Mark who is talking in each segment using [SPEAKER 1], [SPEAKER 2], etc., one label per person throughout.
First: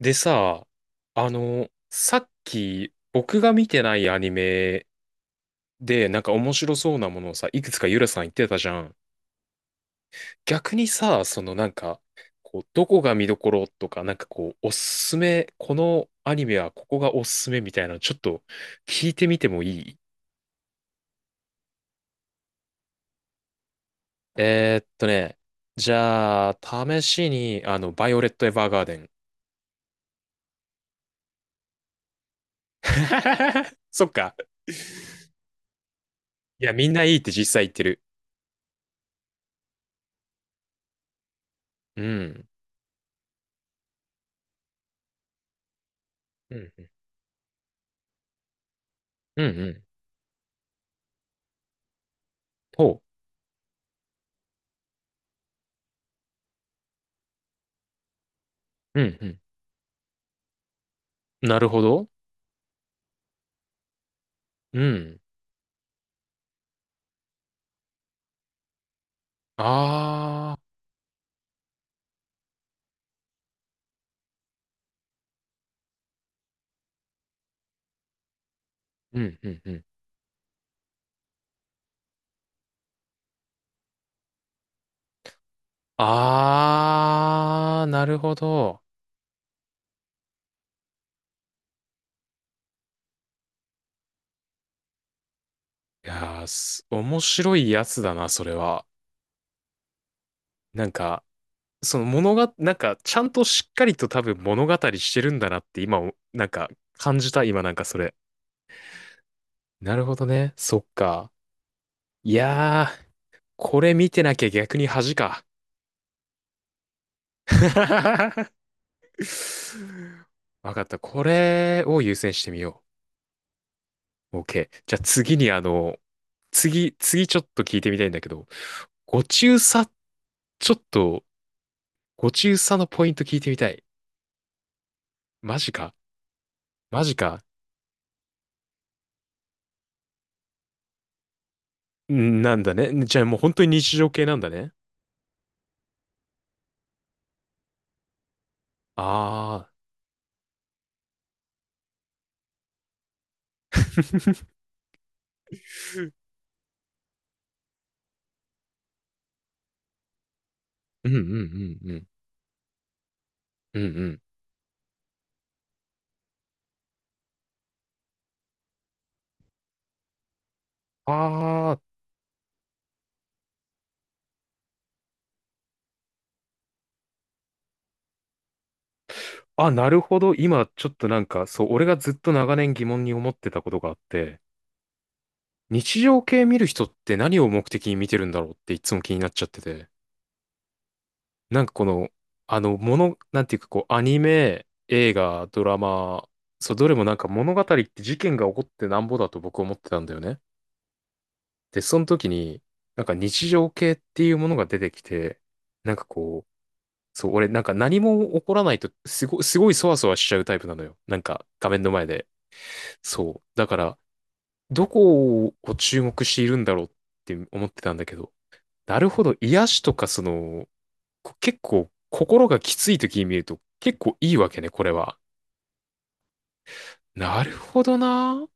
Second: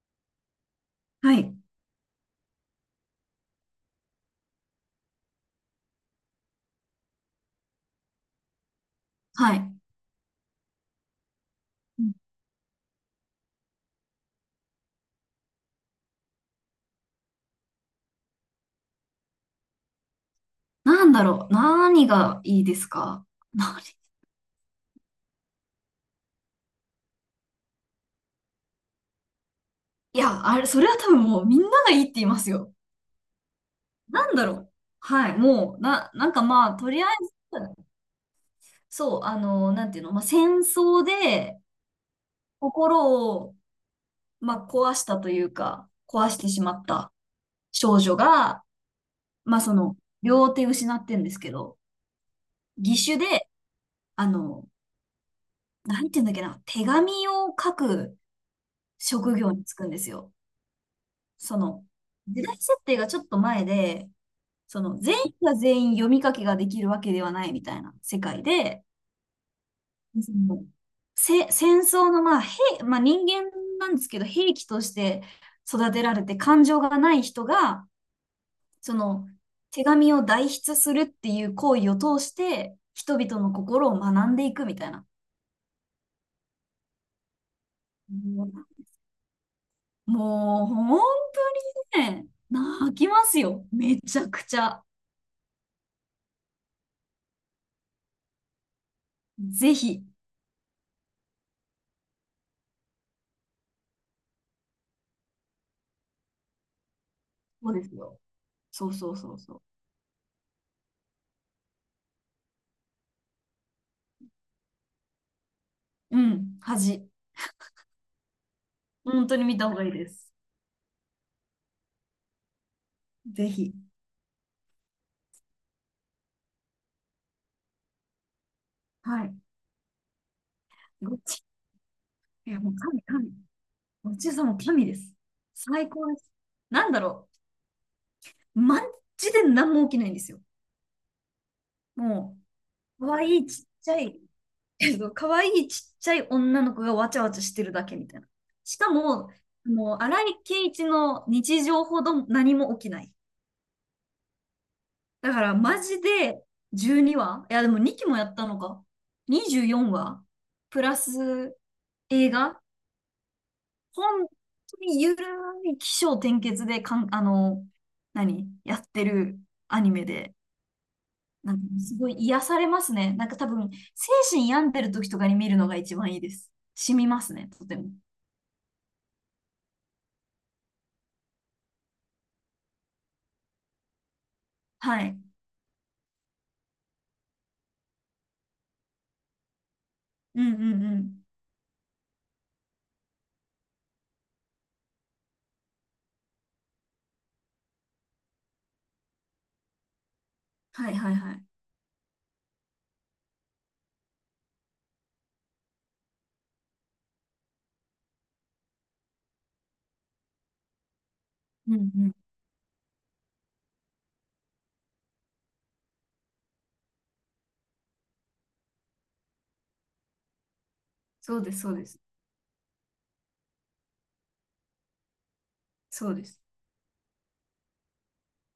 [SPEAKER 1] でさ、
[SPEAKER 2] はい。
[SPEAKER 1] さっき僕が見てないアニメでなんか面白そうなものをさ、いくつかゆらさん言ってたじゃん。
[SPEAKER 2] はい。
[SPEAKER 1] 逆にさ、そのなんか、
[SPEAKER 2] うん。
[SPEAKER 1] こう、どこが見どころとか、なんかこう、おすすめ、このアニメはここがおすすめみたいなのちょっと聞いてみてもいい？
[SPEAKER 2] なんだろう。何がいいですか？何？
[SPEAKER 1] えーっとね、じゃあ、試しに、バイオレット・エヴァーガーデン。
[SPEAKER 2] いや、あれ、それは多分もうみんながいいって言いますよ。
[SPEAKER 1] そっ
[SPEAKER 2] な
[SPEAKER 1] か。
[SPEAKER 2] んだろう。はい。もう、なんか
[SPEAKER 1] い
[SPEAKER 2] ま
[SPEAKER 1] や、
[SPEAKER 2] あ、
[SPEAKER 1] み
[SPEAKER 2] と
[SPEAKER 1] んな
[SPEAKER 2] りあえ
[SPEAKER 1] いいって実
[SPEAKER 2] ず、
[SPEAKER 1] 際言ってる。
[SPEAKER 2] そう、なんていうの、まあ、戦争で
[SPEAKER 1] うん。
[SPEAKER 2] 心を、まあ、壊したというか、壊して
[SPEAKER 1] う
[SPEAKER 2] し
[SPEAKER 1] ん
[SPEAKER 2] ま
[SPEAKER 1] う
[SPEAKER 2] っ
[SPEAKER 1] ん。
[SPEAKER 2] た少女が、
[SPEAKER 1] うんう
[SPEAKER 2] まあ、そ
[SPEAKER 1] ん。
[SPEAKER 2] の、両手失ってんですけど、
[SPEAKER 1] ほう。
[SPEAKER 2] 義手で、あの、なんていうんだっけな、手紙を書く
[SPEAKER 1] うんう
[SPEAKER 2] 職
[SPEAKER 1] ん。
[SPEAKER 2] 業に就くんですよ。そ
[SPEAKER 1] なるほ
[SPEAKER 2] の、
[SPEAKER 1] ど。
[SPEAKER 2] 時代設定がちょっと前で、そ
[SPEAKER 1] う
[SPEAKER 2] の、全
[SPEAKER 1] ん。
[SPEAKER 2] 員が全員読み書きができるわけではないみたいな世界で、そ
[SPEAKER 1] ああ。
[SPEAKER 2] の、戦争の、まあ、まあ人間なんですけど、兵器として育てられて感情がない人が、そ
[SPEAKER 1] う
[SPEAKER 2] の、
[SPEAKER 1] んうんう
[SPEAKER 2] 手
[SPEAKER 1] ん。
[SPEAKER 2] 紙を代筆するっていう行為を通して、人々の心を学んでいくみたいな。
[SPEAKER 1] ああ、なるほ
[SPEAKER 2] も
[SPEAKER 1] ど。
[SPEAKER 2] もう本当にね、泣きますよ。めちゃくちゃ。
[SPEAKER 1] いやー、面白いやつだな、それは。
[SPEAKER 2] ぜひ。
[SPEAKER 1] なんか、その物が、なんか、ちゃんとしっかりと多分物語してるんだなって今お、なんか、感じた、今
[SPEAKER 2] そ
[SPEAKER 1] な
[SPEAKER 2] う
[SPEAKER 1] ん
[SPEAKER 2] で
[SPEAKER 1] か
[SPEAKER 2] す
[SPEAKER 1] それ。
[SPEAKER 2] よ。そうそうそうそ
[SPEAKER 1] なるほどね。そっか。いやー、これ見てなきゃ逆に恥か。
[SPEAKER 2] う。うん、恥。本当に見た方がいいです。
[SPEAKER 1] わかった。これを優先してみよう。
[SPEAKER 2] ぜひ。
[SPEAKER 1] OK。じゃあ次にあの、次、次ちょっと聞いてみたいんだけど、ご
[SPEAKER 2] はい。
[SPEAKER 1] 中佐、ちょっ
[SPEAKER 2] ご
[SPEAKER 1] と、
[SPEAKER 2] ち、
[SPEAKER 1] ご
[SPEAKER 2] い
[SPEAKER 1] 中
[SPEAKER 2] や、も
[SPEAKER 1] 佐
[SPEAKER 2] う
[SPEAKER 1] の
[SPEAKER 2] 神、
[SPEAKER 1] ポイント
[SPEAKER 2] 神。
[SPEAKER 1] 聞いてみたい。
[SPEAKER 2] ごちそうさんも神です。
[SPEAKER 1] マジ
[SPEAKER 2] 最
[SPEAKER 1] か。
[SPEAKER 2] 高です。なんだ
[SPEAKER 1] マジ
[SPEAKER 2] ろ
[SPEAKER 1] か。
[SPEAKER 2] う。マジで何も起きないんですよ。も
[SPEAKER 1] んなんだね。
[SPEAKER 2] う、可
[SPEAKER 1] じゃあも
[SPEAKER 2] 愛
[SPEAKER 1] う
[SPEAKER 2] い
[SPEAKER 1] 本
[SPEAKER 2] ち
[SPEAKER 1] 当
[SPEAKER 2] っ
[SPEAKER 1] に
[SPEAKER 2] ち
[SPEAKER 1] 日
[SPEAKER 2] ゃ
[SPEAKER 1] 常
[SPEAKER 2] い、
[SPEAKER 1] 系なんだね。
[SPEAKER 2] 可愛いちっちゃい女の子がわちゃわちゃしてるだけみたいな。しかも、
[SPEAKER 1] ああ。
[SPEAKER 2] もう、荒井圭一の日常ほど何も起きない。だから、マジで12話、いや、でも2期もやったのか。24話プラ
[SPEAKER 1] うんうんう
[SPEAKER 2] ス
[SPEAKER 1] んうん。
[SPEAKER 2] 映画、
[SPEAKER 1] うんうん。
[SPEAKER 2] 本当にゆるい起承転結で何やってるアニメで、なんか
[SPEAKER 1] あ
[SPEAKER 2] すごい癒されますね。なんか多分、精神病んでる時とかに見るのが一番いいです。染みますね、とても。
[SPEAKER 1] あ。あ、なるほど。今ちょっとなんか、そう、俺がずっと長年疑問に思ってたことがあって、
[SPEAKER 2] はい。
[SPEAKER 1] 日常系見る人って何を目的に見てるんだろうっていつも気になっちゃってて。
[SPEAKER 2] うんうんうん。
[SPEAKER 1] なんかこの、なんていうかこう、アニメ、映画、ドラマ、そう、どれもなんか物語って事件が起こってなんぼだと僕思ってたんだよね。
[SPEAKER 2] はいはいはい。
[SPEAKER 1] で、その時に、なんか日常系っていうものが出てきて、なんかこう、そう、俺なんか何も起こらないと、すごいそわそわしちゃうタイプなのよ。なんか画
[SPEAKER 2] う
[SPEAKER 1] 面の
[SPEAKER 2] ん
[SPEAKER 1] 前
[SPEAKER 2] うん。
[SPEAKER 1] で。そう。だから、どこを注目しているんだろうって思ってたんだけど、なるほど、癒しとかその、
[SPEAKER 2] そうで
[SPEAKER 1] 結
[SPEAKER 2] す、そうで
[SPEAKER 1] 構
[SPEAKER 2] す。
[SPEAKER 1] 心がきつい時に見ると結構いいわけね、これは。
[SPEAKER 2] そうです。
[SPEAKER 1] なるほどな。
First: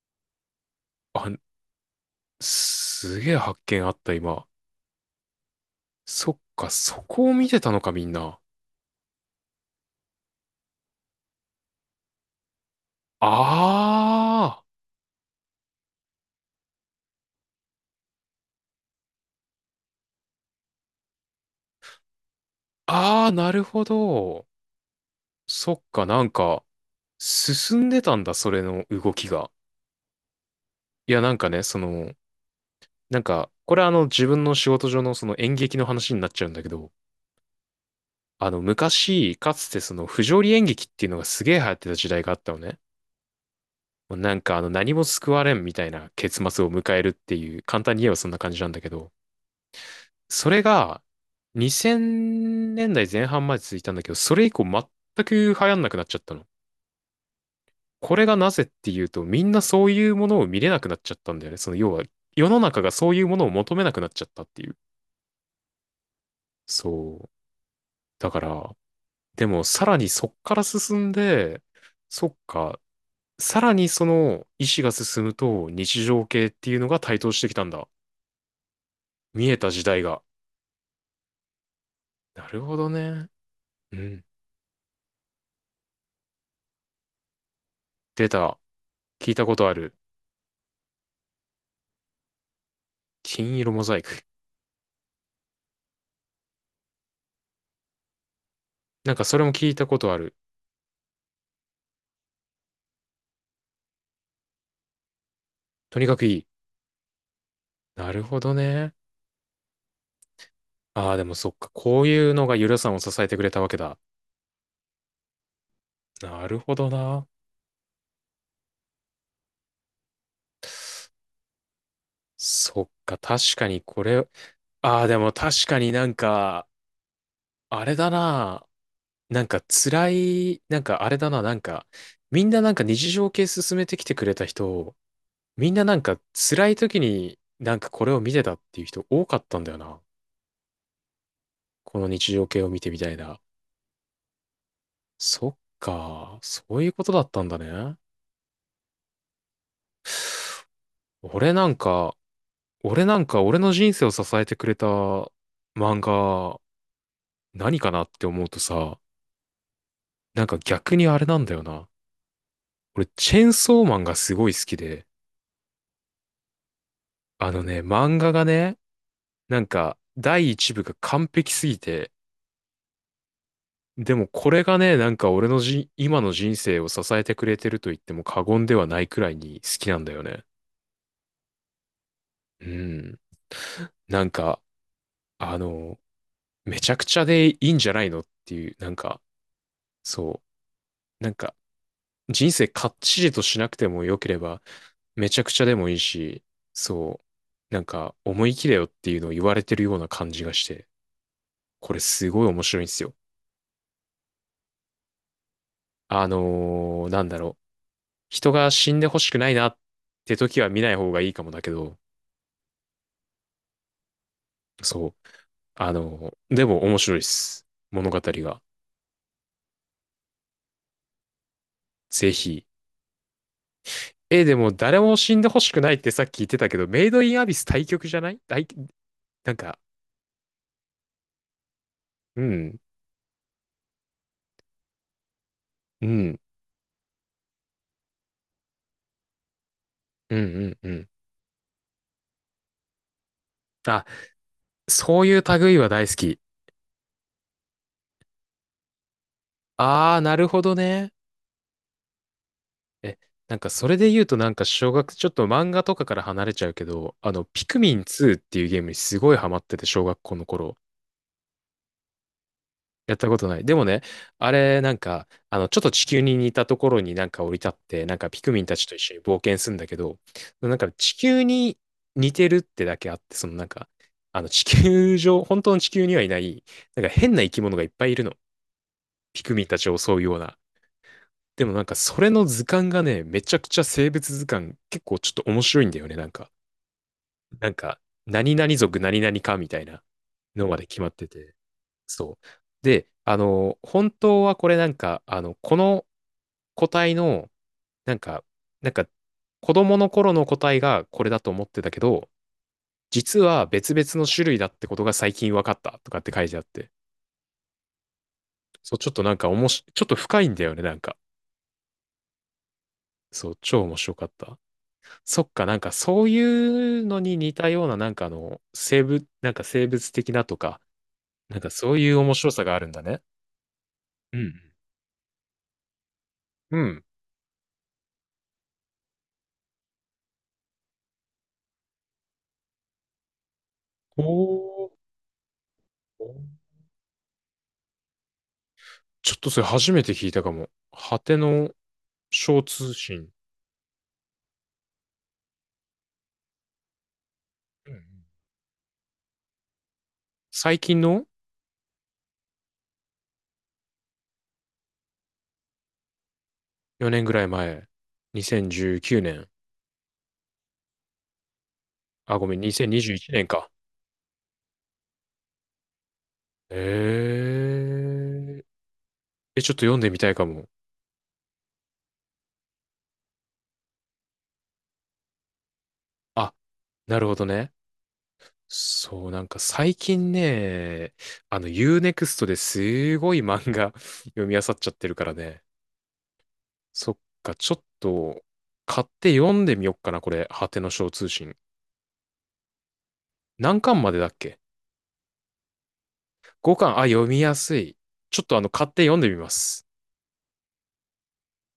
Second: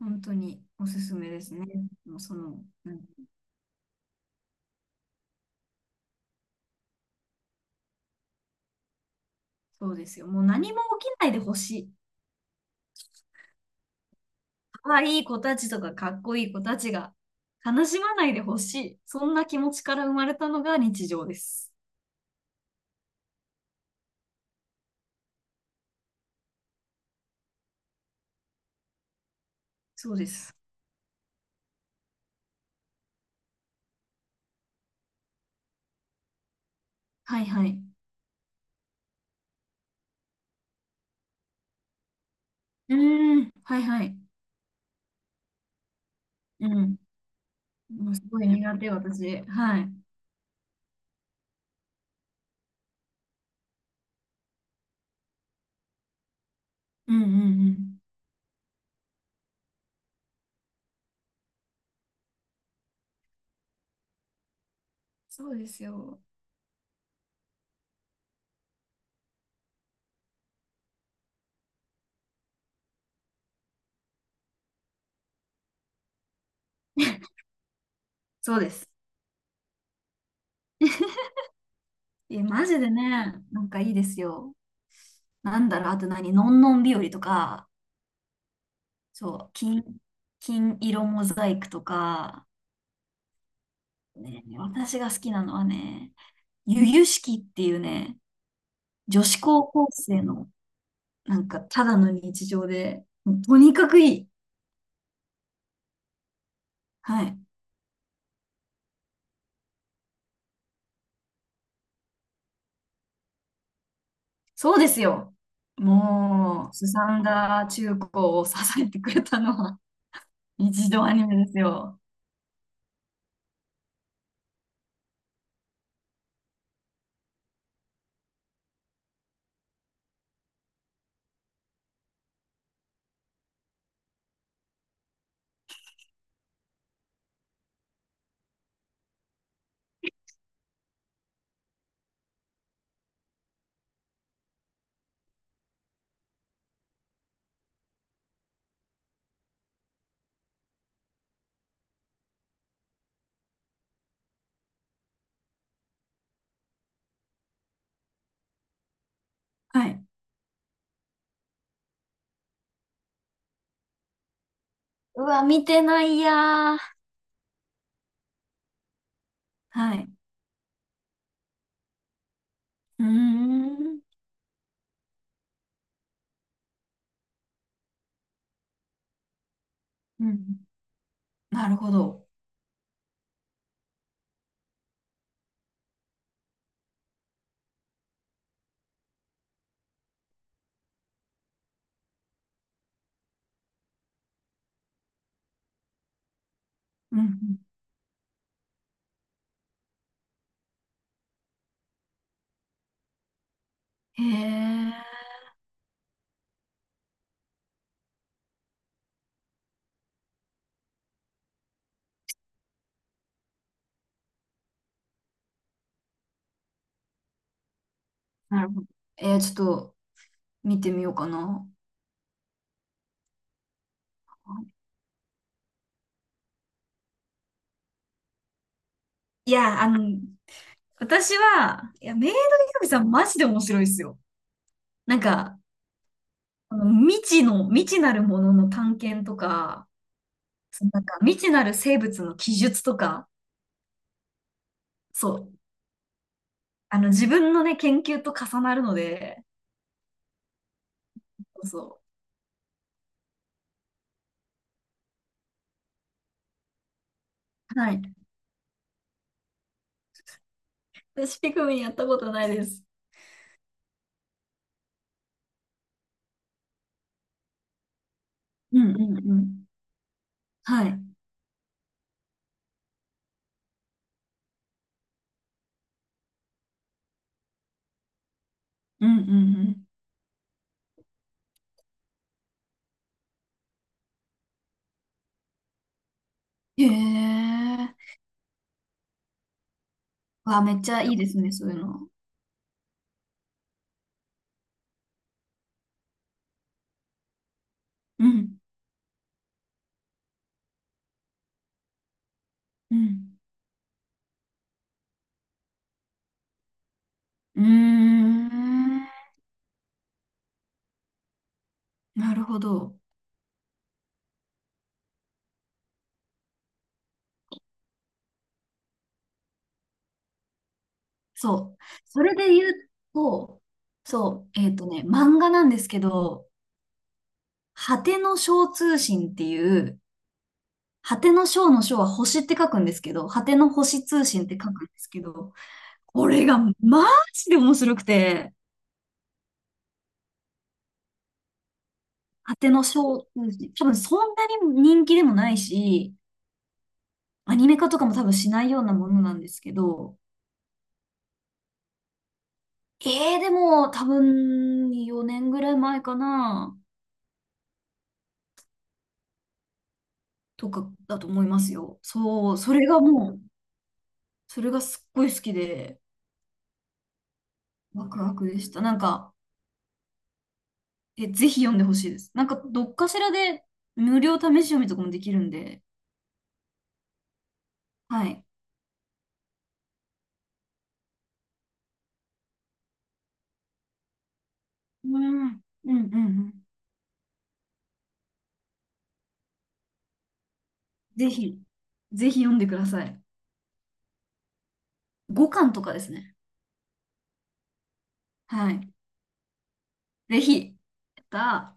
[SPEAKER 2] 本当におすすめ
[SPEAKER 1] あ、
[SPEAKER 2] ですね。もうその、うん、
[SPEAKER 1] すげえ発見あった、今。そっか、そこを見てたのか、みんな。
[SPEAKER 2] そうですよ。もう何も起きないでほしい。
[SPEAKER 1] あ
[SPEAKER 2] 可愛い子たちとかかっこいい子たちが悲しまないでほしい。そんな気持ちから生まれたのが日常です。
[SPEAKER 1] あ、ああ、なるほど。そっか、なんか、進んでたんだ、それの動きが。
[SPEAKER 2] そうです。
[SPEAKER 1] いや、なんかね、その、なんか、これあの、自分の仕事上のその演劇の話になっちゃうんだけど、
[SPEAKER 2] はいはい。
[SPEAKER 1] あの、昔、かつてその、不条理演劇っていうのがすげえ流行ってた時代があったのね。
[SPEAKER 2] うーん。はいは
[SPEAKER 1] も
[SPEAKER 2] い。
[SPEAKER 1] うなんかあの何も救われんみたいな結末
[SPEAKER 2] う
[SPEAKER 1] を迎
[SPEAKER 2] ん。
[SPEAKER 1] えるっていう、簡単に言え
[SPEAKER 2] もう
[SPEAKER 1] ば
[SPEAKER 2] す
[SPEAKER 1] そんな
[SPEAKER 2] ごい
[SPEAKER 1] 感じなん
[SPEAKER 2] 苦
[SPEAKER 1] だけ
[SPEAKER 2] 手、
[SPEAKER 1] ど、
[SPEAKER 2] 私。はい。う
[SPEAKER 1] それが2000年代前半まで続いたんだけど、それ以降全く流行んなくなっちゃったの。
[SPEAKER 2] んうんうん。
[SPEAKER 1] これがなぜっていうと、みんなそういうものを見れなくなっちゃったんだよね。その要は世の中がそういうものを求めなくなっちゃったっていう。
[SPEAKER 2] そうですよ。
[SPEAKER 1] そう。だから、でもさらにそっから進んで、そっか、さらにその意思が進むと日常系っていうのが台 頭してきたんだ。
[SPEAKER 2] そうです。
[SPEAKER 1] 見えた時代が。
[SPEAKER 2] いや、
[SPEAKER 1] なる
[SPEAKER 2] マ
[SPEAKER 1] ほ
[SPEAKER 2] ジ
[SPEAKER 1] ど
[SPEAKER 2] で
[SPEAKER 1] ね。
[SPEAKER 2] ね、なんかいい
[SPEAKER 1] う
[SPEAKER 2] です
[SPEAKER 1] ん。
[SPEAKER 2] よ。なんだろう、あと何、のんのん日和とか、
[SPEAKER 1] 出た。聞い
[SPEAKER 2] そ
[SPEAKER 1] た
[SPEAKER 2] う、
[SPEAKER 1] ことある。
[SPEAKER 2] 金色モザイクとか、
[SPEAKER 1] 金色モザイク。
[SPEAKER 2] ね、私が好きなのはね、ゆゆしきっていうね、
[SPEAKER 1] なん
[SPEAKER 2] 女
[SPEAKER 1] かそ
[SPEAKER 2] 子
[SPEAKER 1] れも聞
[SPEAKER 2] 高
[SPEAKER 1] い
[SPEAKER 2] 校
[SPEAKER 1] たことあ
[SPEAKER 2] 生
[SPEAKER 1] る。
[SPEAKER 2] の、なんか、ただの日常で、とにかくいい。
[SPEAKER 1] とにかくいい。
[SPEAKER 2] はい。
[SPEAKER 1] なるほどね。ああ、でもそっか。こういうのがゆらさんを支えてくれたわけだ。
[SPEAKER 2] そうですよ。
[SPEAKER 1] なる
[SPEAKER 2] も
[SPEAKER 1] ほ
[SPEAKER 2] う、
[SPEAKER 1] ど
[SPEAKER 2] すさん
[SPEAKER 1] な。
[SPEAKER 2] だ中高を支えてくれたのは、日常アニメですよ。
[SPEAKER 1] そっか。確かにこれ。ああ、でも確かになんか、あれだな。なんか辛い、なんかあれだな。なんか、みんななんか日常系進めてきてくれた人、みんななんか辛い時になんかこれを見てたっていう人多かったんだよな。この日常系を見てみたいな。そっか、そういうことだったんだね。俺なんか、俺なんか俺の人生を支えてくれた漫画、何かなって思うとさ、
[SPEAKER 2] はい。
[SPEAKER 1] なんか逆にあれなんだよな。俺、チェンソーマンがすごい好きで、
[SPEAKER 2] うわ、見てないやー。
[SPEAKER 1] あのね、漫画がね、なん
[SPEAKER 2] は
[SPEAKER 1] か
[SPEAKER 2] い。
[SPEAKER 1] 第一部が完璧すぎて、
[SPEAKER 2] うーん。
[SPEAKER 1] でもこれがね、なんか俺のじ、今の人生を支えてくれてると言っても過言ではないくらいに好きなんだよ
[SPEAKER 2] う
[SPEAKER 1] ね。
[SPEAKER 2] ん。なるほど。
[SPEAKER 1] うん。なんか、あの、めちゃくちゃでいいんじゃないのっていう、なんか、そう、なんか、人生かっちりとしなくても良ければ、めちゃくちゃでもいいし、
[SPEAKER 2] うん。
[SPEAKER 1] そ
[SPEAKER 2] うん。
[SPEAKER 1] う、なんか、思い切れよっていうのを言われてるような感じがして、これすごい面白いんですよ。
[SPEAKER 2] へえ。
[SPEAKER 1] なんだろう、人が死んでほしくないなって時は見ない方がいいかもだけど、そう、でも面白いです。物語が。
[SPEAKER 2] なるほど。ちょっと、見てみようかな。
[SPEAKER 1] ぜひ。え、でも誰も死んでほしくないってさっき言ってたけど、メイドインアビス対局じゃない
[SPEAKER 2] い
[SPEAKER 1] なんか、
[SPEAKER 2] や、私は、いや、メイド
[SPEAKER 1] う
[SPEAKER 2] ヒ
[SPEAKER 1] ん、
[SPEAKER 2] カゲさんマジで面白いですよ。なんか、
[SPEAKER 1] うん、
[SPEAKER 2] あの未知の、未知なるものの探検とか、
[SPEAKER 1] うん、うん、
[SPEAKER 2] その
[SPEAKER 1] う
[SPEAKER 2] なん
[SPEAKER 1] ん。
[SPEAKER 2] か未知なる生物の記述とか、
[SPEAKER 1] あ、そう
[SPEAKER 2] そ
[SPEAKER 1] いう
[SPEAKER 2] う、
[SPEAKER 1] 類は大好き。
[SPEAKER 2] あの自分のね、研究と重なるので、
[SPEAKER 1] ああ、なるほどね。
[SPEAKER 2] そうそ
[SPEAKER 1] え、なんかそれで言うとなんかちょっと漫画とかから離れちゃうけど、あの、ピク
[SPEAKER 2] う。は
[SPEAKER 1] ミ
[SPEAKER 2] い。
[SPEAKER 1] ン2っていうゲームにすごいハマってて、小学校の頃。
[SPEAKER 2] 私、ピクミンやったことないです。
[SPEAKER 1] やったことない。でもね、あれ、なんか、あの、ちょっと地球に似たところになんか降り立って、なんかピクミンた
[SPEAKER 2] う
[SPEAKER 1] ち
[SPEAKER 2] ん
[SPEAKER 1] と一緒に
[SPEAKER 2] うんう
[SPEAKER 1] 冒険
[SPEAKER 2] ん。
[SPEAKER 1] するんだけど、なん
[SPEAKER 2] はい。
[SPEAKER 1] か
[SPEAKER 2] うん
[SPEAKER 1] 地球に似てるってだけあって、そのなんか、あの、地球上、本当の地球にはいない、なんか変な生き物がいっぱいいるの。
[SPEAKER 2] う
[SPEAKER 1] ピクミンた
[SPEAKER 2] ん
[SPEAKER 1] ちを襲うような。でもなんかそれの図鑑がね、めちゃくちゃ生物図鑑結構ちょっと面白いんだよね。なんか、
[SPEAKER 2] うん。へ
[SPEAKER 1] なんか、
[SPEAKER 2] え。
[SPEAKER 1] 何々族何々かみたいな
[SPEAKER 2] わあ、
[SPEAKER 1] の
[SPEAKER 2] め
[SPEAKER 1] ま
[SPEAKER 2] っ
[SPEAKER 1] で
[SPEAKER 2] ち
[SPEAKER 1] 決
[SPEAKER 2] ゃ
[SPEAKER 1] まっ
[SPEAKER 2] いいで
[SPEAKER 1] て
[SPEAKER 2] すね、
[SPEAKER 1] て。
[SPEAKER 2] そういうの。
[SPEAKER 1] そう。で、あの、本当はこれなんか、あの、この個体の、なん
[SPEAKER 2] う
[SPEAKER 1] か、
[SPEAKER 2] ん。
[SPEAKER 1] なんか、子供の頃の個体がこれだと思ってたけど、
[SPEAKER 2] うん。
[SPEAKER 1] 実は別々の種類だってことが最近分かったとかって書いてあって。
[SPEAKER 2] うー
[SPEAKER 1] そう、ち
[SPEAKER 2] ん。
[SPEAKER 1] ょっとなんかおもし、ちょっと深いんだよね、なんか。
[SPEAKER 2] なるほど。
[SPEAKER 1] そう、超面白かった。そっか、なんかそういうのに似たような、なんかあの、生物、なんか生物的なとか、なんか
[SPEAKER 2] そう。
[SPEAKER 1] そういう
[SPEAKER 2] そ
[SPEAKER 1] 面
[SPEAKER 2] れで
[SPEAKER 1] 白さ
[SPEAKER 2] 言
[SPEAKER 1] がある
[SPEAKER 2] う
[SPEAKER 1] んだね。
[SPEAKER 2] と、
[SPEAKER 1] う
[SPEAKER 2] そ
[SPEAKER 1] ん
[SPEAKER 2] う、漫画なんですけど、
[SPEAKER 1] うん。
[SPEAKER 2] 果ての章通信っていう、果ての章の章は星って書くんですけど、果ての星通信って書く
[SPEAKER 1] お
[SPEAKER 2] ん
[SPEAKER 1] ー。
[SPEAKER 2] ですけど、これがマジで面白くて、
[SPEAKER 1] ちょっとそれ初めて聞いたかも。果ての
[SPEAKER 2] 果
[SPEAKER 1] 小
[SPEAKER 2] ての
[SPEAKER 1] 通
[SPEAKER 2] 章通
[SPEAKER 1] 信。
[SPEAKER 2] 信、多分そんなに人気でもないし、アニメ化
[SPEAKER 1] うん。う
[SPEAKER 2] と
[SPEAKER 1] ん
[SPEAKER 2] かも多分しないようなものなんですけど、
[SPEAKER 1] 最近の
[SPEAKER 2] でも多分4年ぐらい前かな、
[SPEAKER 1] 4年ぐらい前。2019年。
[SPEAKER 2] とかだと思いますよ。
[SPEAKER 1] あ、ご
[SPEAKER 2] そ
[SPEAKER 1] め
[SPEAKER 2] う、
[SPEAKER 1] ん、
[SPEAKER 2] それが
[SPEAKER 1] 2021
[SPEAKER 2] もう、
[SPEAKER 1] 年か。
[SPEAKER 2] それがすっごい好きで、ワクワクで
[SPEAKER 1] えー。
[SPEAKER 2] した。なんか、
[SPEAKER 1] え、ちょっと読んでみたいかも。
[SPEAKER 2] え、ぜひ読んでほしいです。なんか、どっかしらで無料試し読みとかもできるんで、
[SPEAKER 1] あ、なるほどね。
[SPEAKER 2] はい。
[SPEAKER 1] そう、なんか最近ね、あの U-NEXT ですごい漫画 読み漁っちゃって
[SPEAKER 2] う
[SPEAKER 1] るから
[SPEAKER 2] ん、う
[SPEAKER 1] ね。
[SPEAKER 2] ん、うん、うん。
[SPEAKER 1] そっか、ちょっと買って読んでみよっかな、これ。果ての小通
[SPEAKER 2] ぜ
[SPEAKER 1] 信。
[SPEAKER 2] ひ、ぜひ読んでください。
[SPEAKER 1] 何巻までだっけ？
[SPEAKER 2] 5巻とかですね。
[SPEAKER 1] 5 巻、あ、読みやすい。ちょっとあの
[SPEAKER 2] は
[SPEAKER 1] 買
[SPEAKER 2] い。
[SPEAKER 1] って読んでみます。
[SPEAKER 2] ぜひ、やったー